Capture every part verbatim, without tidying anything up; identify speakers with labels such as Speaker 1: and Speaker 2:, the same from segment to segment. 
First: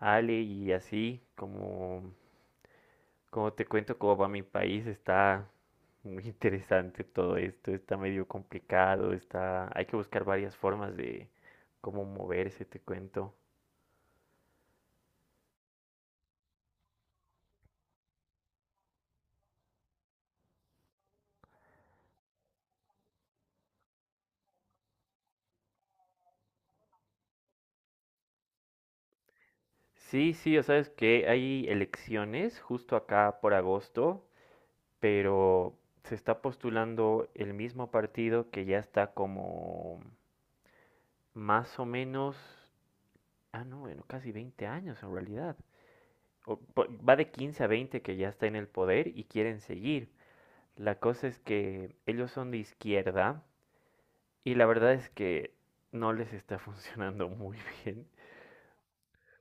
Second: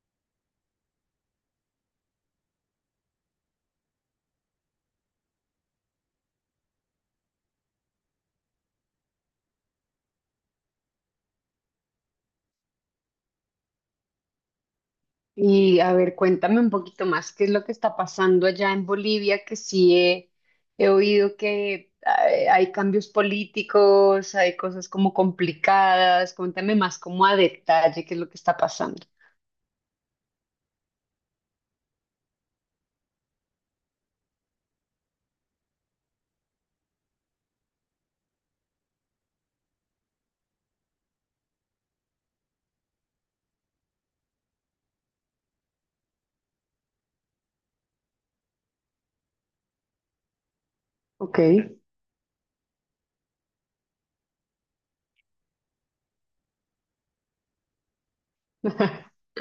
Speaker 1: Ale y así, como, como te cuento, cómo va mi país, está muy interesante todo esto, está medio complicado, está, hay que buscar varias formas de cómo moverse, te cuento.
Speaker 2: Y a ver, cuéntame un poquito más, ¿qué es lo que está pasando allá en Bolivia? Que sí he, he oído que hay, hay cambios políticos, hay cosas como complicadas. Cuéntame más como a detalle qué es lo que está pasando.
Speaker 1: Sí, sí, o sabes que hay elecciones justo acá por agosto, pero se está postulando el mismo partido que ya está como más o menos, ah, no, bueno, casi veinte años en realidad, o va de quince a veinte que ya está en el poder y quieren seguir. La cosa
Speaker 2: Ok.
Speaker 1: es que ellos son de izquierda y la verdad es que no les está funcionando muy bien,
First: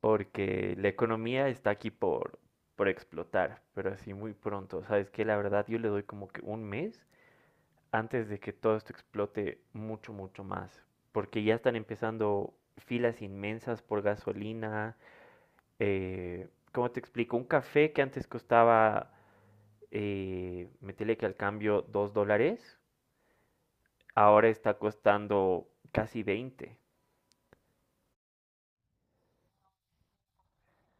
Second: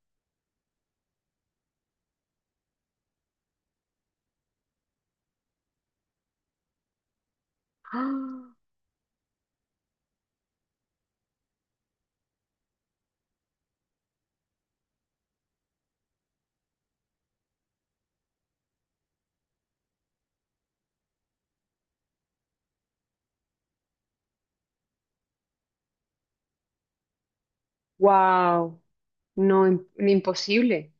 Speaker 1: porque la economía está aquí por, por explotar, pero así muy pronto. Sabes que la verdad yo le doy como que un mes antes de que todo esto explote mucho, mucho más, porque ya están empezando filas inmensas por gasolina. Eh, ¿cómo te explico? Un café que antes costaba, eh, meterle que al cambio dos dólares, ahora está costando casi veinte.
Speaker 2: Wow, no, im- imposible.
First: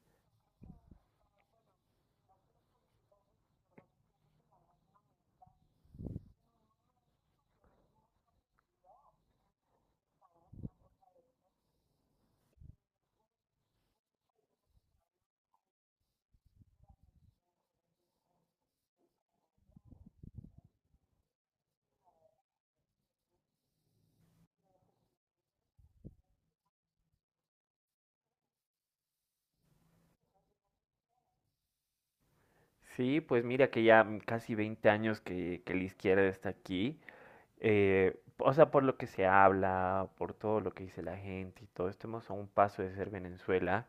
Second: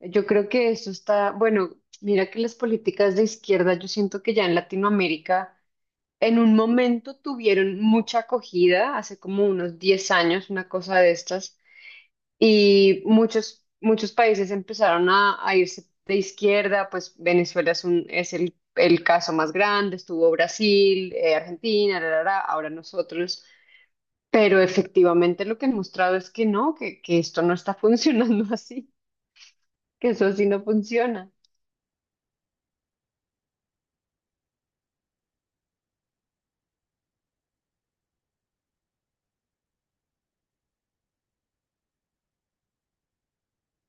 Speaker 2: Yo creo que eso está, bueno, mira que las políticas de izquierda, yo siento que ya en Latinoamérica en un momento tuvieron mucha acogida, hace como unos diez años, una cosa de estas, y muchos, muchos países empezaron a, a irse de izquierda, pues Venezuela es, un, es el, el caso más grande, estuvo Brasil, eh, Argentina, ra, ra, ra, ahora nosotros, pero efectivamente lo que han mostrado es que no, que, que esto no está funcionando así, que eso así no funciona.
Speaker 1: Sí, pues mira que ya casi veinte años que, que la izquierda está aquí. Eh, o sea, por lo que se habla, por todo lo que dice la gente y todo, estamos a un paso de ser Venezuela,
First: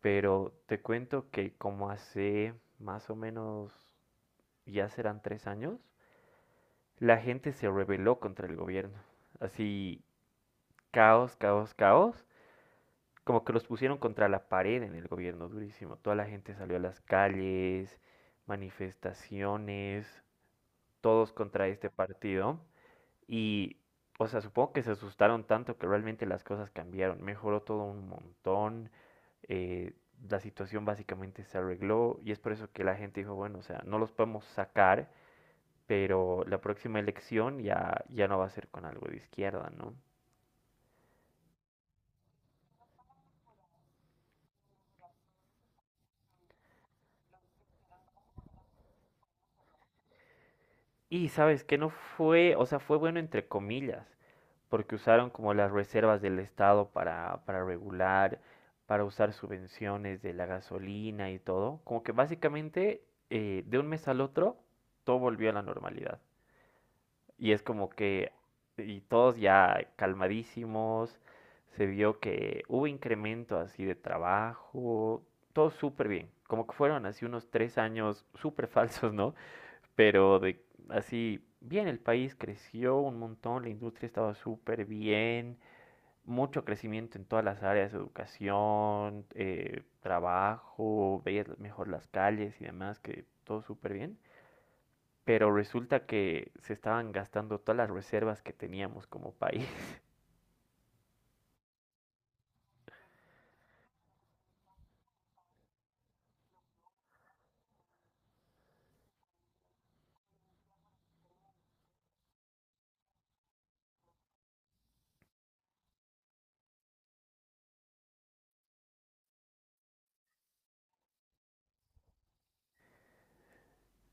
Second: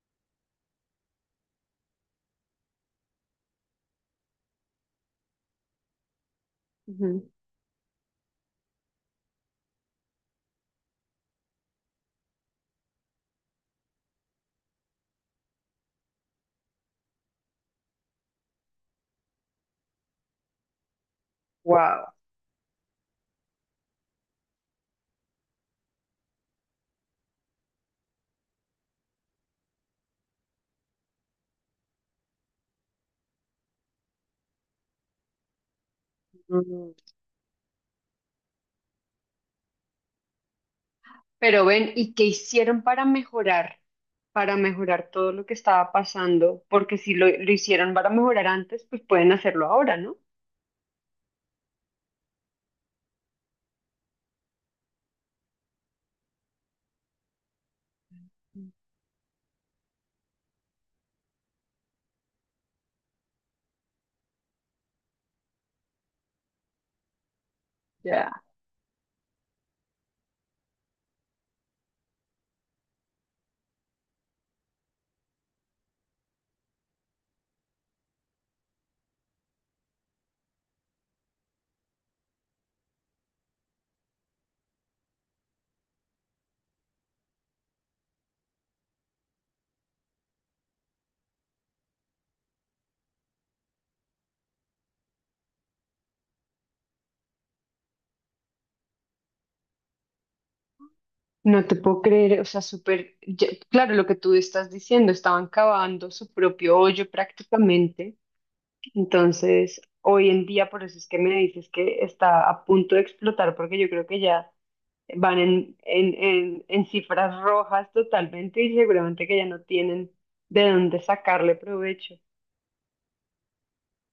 Speaker 1: pero te cuento que como hace más o menos, ya serán tres años, la
Speaker 2: Ujú.
Speaker 1: gente se rebeló contra el gobierno. Así, caos, caos, caos. Como que los pusieron contra la pared en el gobierno, durísimo. Toda la gente salió a las calles, manifestaciones, todos contra este
Speaker 2: Wow.
Speaker 1: partido. Y, o sea, supongo que se asustaron tanto que realmente las cosas cambiaron. Mejoró todo un montón. eh, la situación básicamente se arregló y es por eso que la gente dijo, bueno, o sea, no los podemos sacar, pero la
Speaker 2: Mm.
Speaker 1: próxima elección ya, ya no va a ser con algo de izquierda, ¿no?
Speaker 2: Pero ven, ¿y qué hicieron para mejorar? Para mejorar todo lo que estaba pasando, porque si lo, lo hicieron para mejorar antes, pues pueden hacerlo ahora, ¿no?
Speaker 1: Y sabes que no fue, o sea, fue bueno entre comillas, porque usaron como las reservas del Estado para, para, regular, para usar subvenciones de la gasolina y todo. Como que básicamente, eh, de un mes al otro todo volvió a la normalidad. Y es como que,
Speaker 2: Ya.
Speaker 1: y todos ya calmadísimos, se vio que hubo incremento así de trabajo, todo súper bien. Como que fueron así unos tres años súper falsos, ¿no? Pero de así, bien, el país creció un montón, la industria estaba súper bien, mucho crecimiento en todas las áreas, educación, eh, trabajo, veías mejor las calles y demás, que todo súper bien. Pero resulta que se estaban gastando todas las reservas que teníamos como país.
Speaker 2: No te puedo creer, o sea, súper, ya- claro, lo que tú estás diciendo, estaban cavando su propio hoyo prácticamente, entonces hoy en día por eso es que me dices que está a punto de explotar, porque yo creo que ya van en, en, en, en cifras rojas totalmente y seguramente que ya no tienen de dónde sacarle provecho.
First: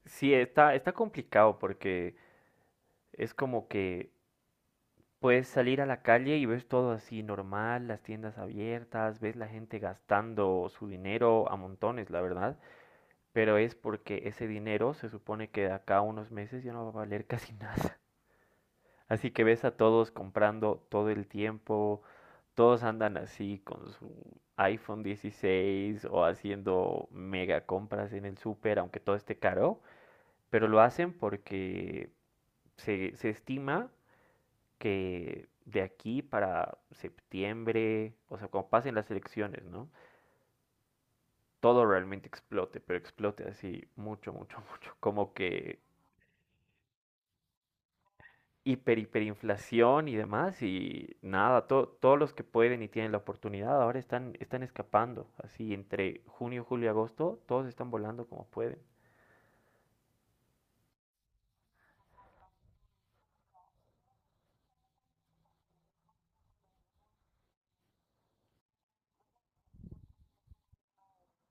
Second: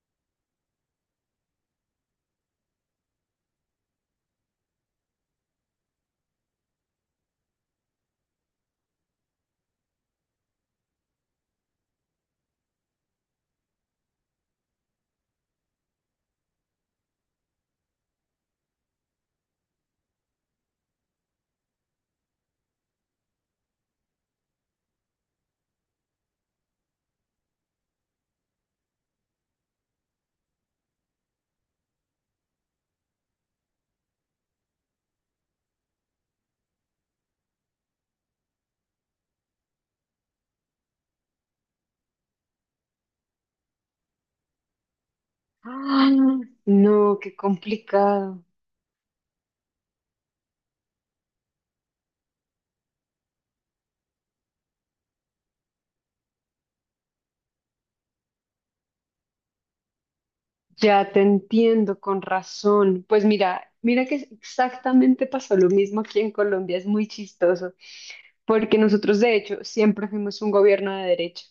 Speaker 1: Sí, está, está complicado porque es como que puedes salir a la calle y ves todo así normal, las tiendas abiertas, ves la gente gastando su dinero a montones, la verdad, pero es porque ese dinero se supone que de acá a unos meses ya no va a valer casi nada. Así que ves a todos comprando todo el tiempo, todos andan así con su iPhone dieciséis o haciendo mega compras en el súper, aunque todo esté caro, pero lo hacen porque se, se, estima que de aquí para septiembre, o sea, cuando pasen las elecciones, ¿no? Todo realmente explote, pero explote así mucho, mucho, mucho, como que
Speaker 2: Ah, no, qué complicado.
Speaker 1: hiper, hiperinflación y demás, y nada, to- todos los que pueden y tienen la oportunidad ahora están, están escapando, así entre junio, julio y agosto, todos están volando como pueden.
Speaker 2: Ya te entiendo, con razón. Pues mira, mira que exactamente pasó lo mismo aquí en Colombia, es muy chistoso, porque nosotros de hecho siempre fuimos un gobierno de derecha.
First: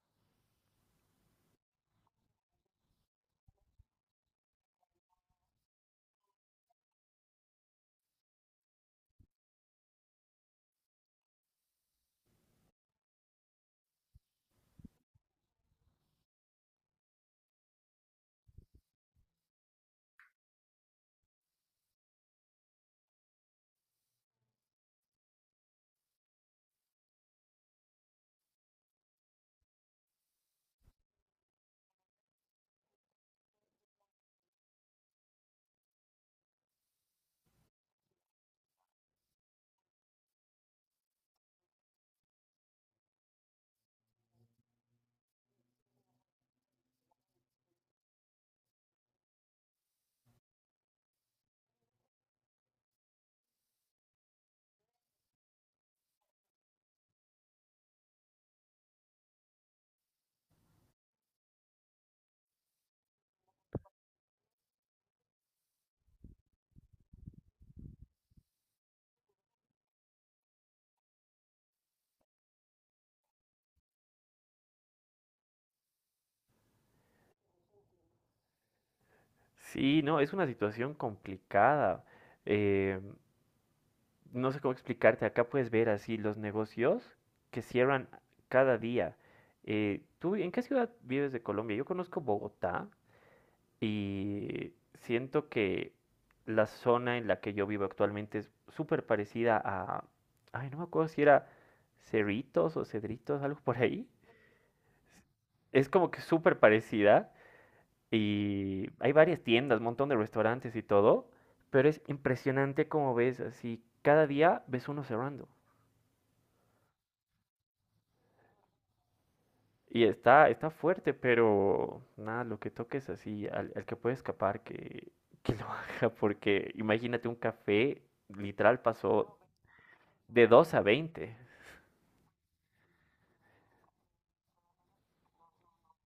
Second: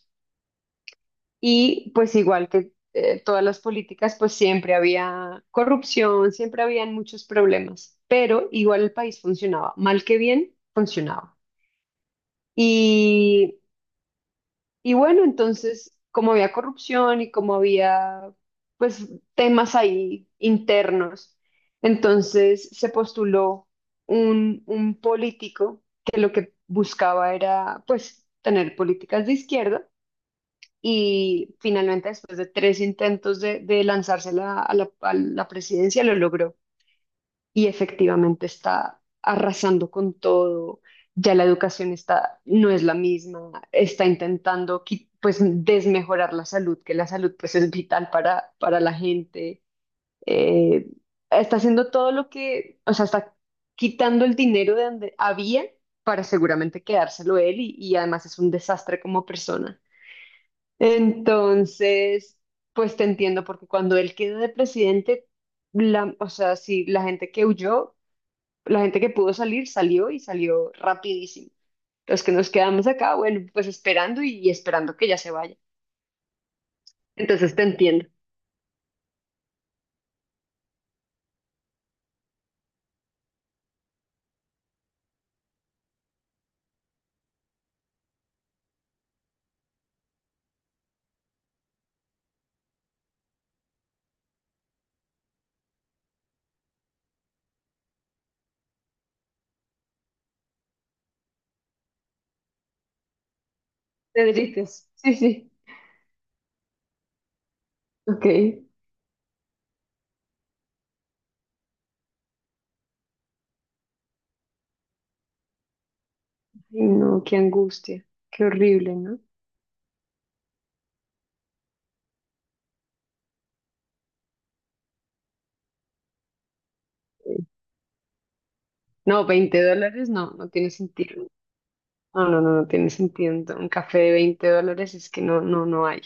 Speaker 2: Y pues igual que eh, todas las políticas, pues siempre había corrupción, siempre habían muchos problemas, pero igual el país funcionaba, mal que bien, funcionaba. Y, y bueno, entonces, como había corrupción y como había pues temas ahí internos, entonces se postuló un, un político que lo que buscaba era pues tener políticas de izquierda y finalmente después de tres intentos de, de lanzarse a la, a la- a la presidencia lo logró y efectivamente está arrasando con todo, ya la educación está, no es la misma, está intentando qui- pues desmejorar la salud, que la salud pues es vital para, para la gente. Eh, Está haciendo todo lo que, o sea, está quitando el dinero de donde había para seguramente quedárselo él y y además es un desastre como persona. Entonces, pues te entiendo, porque cuando él quedó de presidente, la, o sea, sí, la gente que huyó, la gente que pudo salir, salió y salió rapidísimo. Los que nos quedamos acá, bueno, pues esperando y, y esperando que ya se vaya. Entonces te entiendo.
Speaker 1: Sí, no, es una situación complicada. Eh, no sé cómo explicarte, acá puedes ver así los negocios que cierran cada día. Eh, ¿tú en qué ciudad vives de Colombia? Yo conozco Bogotá y siento que la zona en la que yo vivo actualmente es súper parecida a... Ay, no me acuerdo si era Cerritos o Cedritos, algo por ahí.
Speaker 2: Te derrites. Sí, sí.
Speaker 1: Es como que súper parecida
Speaker 2: Ok. Ay,
Speaker 1: y hay varias tiendas, un montón de restaurantes y todo, pero es impresionante como ves así, cada día ves uno cerrando.
Speaker 2: no, qué angustia. Qué horrible, ¿no?
Speaker 1: Y está, está fuerte, pero nada, lo que toques así, al, al, que puede escapar, que, que lo haga, porque imagínate un
Speaker 2: Sí.
Speaker 1: café, literal
Speaker 2: No,
Speaker 1: pasó
Speaker 2: veinte dólares no,
Speaker 1: de
Speaker 2: no tiene
Speaker 1: dos a
Speaker 2: sentido.
Speaker 1: veinte
Speaker 2: No, no, no, no tiene sentido. Un café de veinte dólares es que no, no, no hay.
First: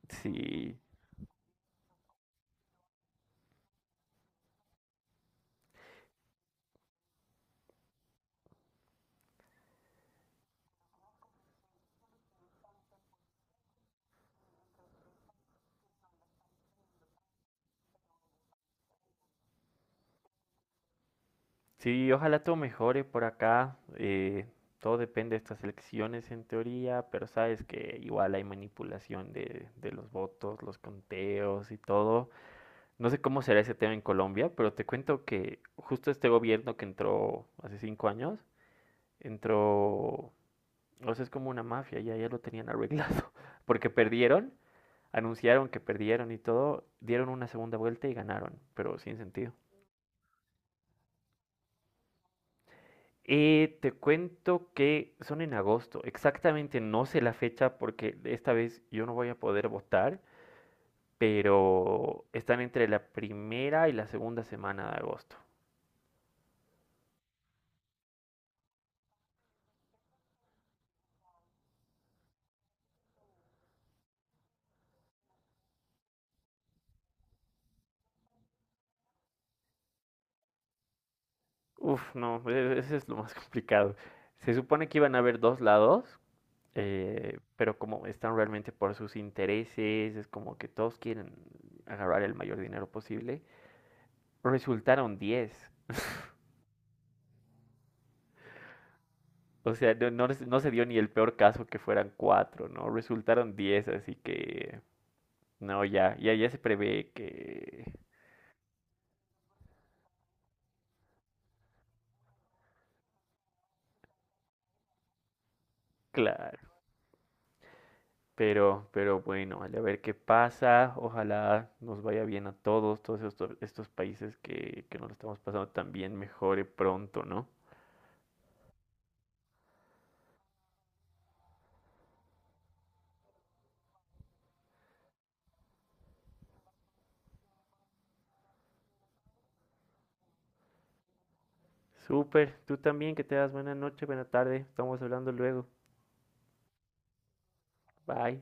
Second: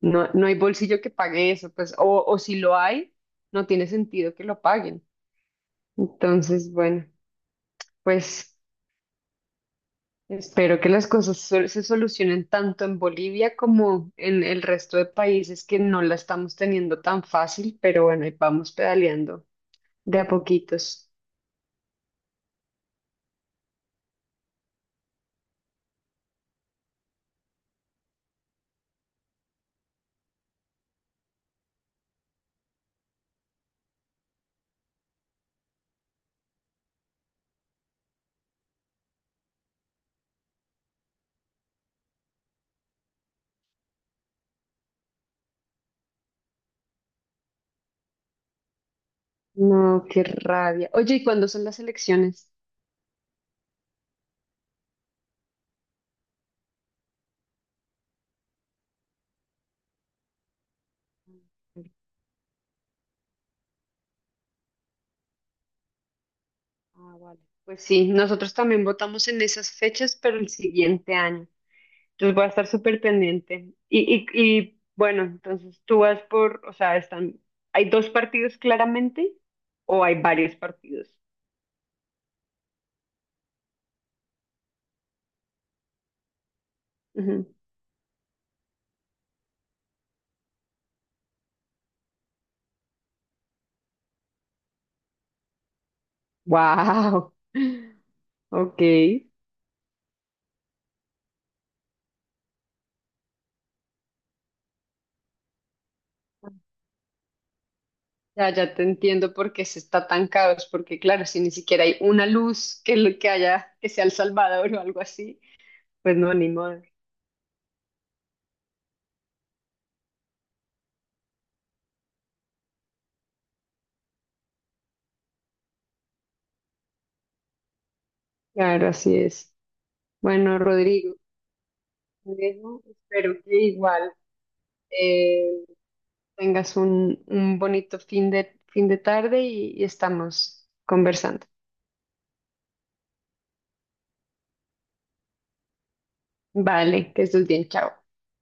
Speaker 2: No, no hay
Speaker 1: Sí,
Speaker 2: bolsillo que pague eso, pues, o, o si lo hay, no tiene sentido que lo paguen. Entonces, bueno, pues espero que las cosas sol- se solucionen tanto en Bolivia como en el resto de países que no la estamos teniendo tan fácil, pero bueno, ahí vamos pedaleando de a poquitos.
Speaker 1: sí, ojalá todo mejore por acá. Eh, todo depende de estas elecciones en teoría, pero sabes que igual hay manipulación de, de los votos, los conteos y todo. No sé cómo será ese tema en Colombia, pero te cuento que justo este gobierno que entró hace cinco años, entró o sea, es como una mafia, ya, ya lo tenían arreglado. Porque perdieron, anunciaron que perdieron y todo, dieron una segunda vuelta y ganaron, pero sin sentido.
Speaker 2: No, qué rabia. Oye, ¿y cuándo son las elecciones?
Speaker 1: Eh, te cuento que son en agosto, exactamente no sé la fecha porque esta vez yo no voy a poder votar, pero están entre la primera y la segunda semana de agosto.
Speaker 2: Ah, vale. Pues sí, nosotros también votamos en esas fechas, pero el siguiente año. Entonces voy a estar súper pendiente. Y, y, y bueno, entonces tú vas por, o sea, están, ¿hay dos partidos claramente o hay varios partidos?
Speaker 1: Uf, no, e- e-, ese es lo más complicado. Se supone que iban a haber dos lados, eh,
Speaker 2: Ujú.
Speaker 1: pero como están realmente por sus intereses, es como que todos quieren agarrar el mayor dinero posible, resultaron diez.
Speaker 2: Wow. Ok.
Speaker 1: O sea, no, no, no se dio ni el peor caso que fueran cuatro, ¿no? Resultaron diez, así que no, ya, ya, ya se prevé que,
Speaker 2: Ya, ya te entiendo por qué se está tan caos, porque claro, si ni siquiera hay una luz que, lo- que haya, que sea El Salvador o algo así, pues no, ni
Speaker 1: claro.
Speaker 2: modo.
Speaker 1: Pero, pero bueno, vale, a ver qué pasa. Ojalá nos vaya bien a todos, todos, estos, estos países que, que nos lo estamos pasando, también mejore pronto, ¿no?
Speaker 2: Claro, así es. Bueno, Rodrigo. Por eso espero que igual eh, tengas un, un bonito fin de, fin de tarde y y estamos conversando.
Speaker 1: Súper, tú también, que te das buena noche, buena tarde. Estamos hablando luego.
Speaker 2: Vale, que estés bien, chao.
Speaker 1: Bye.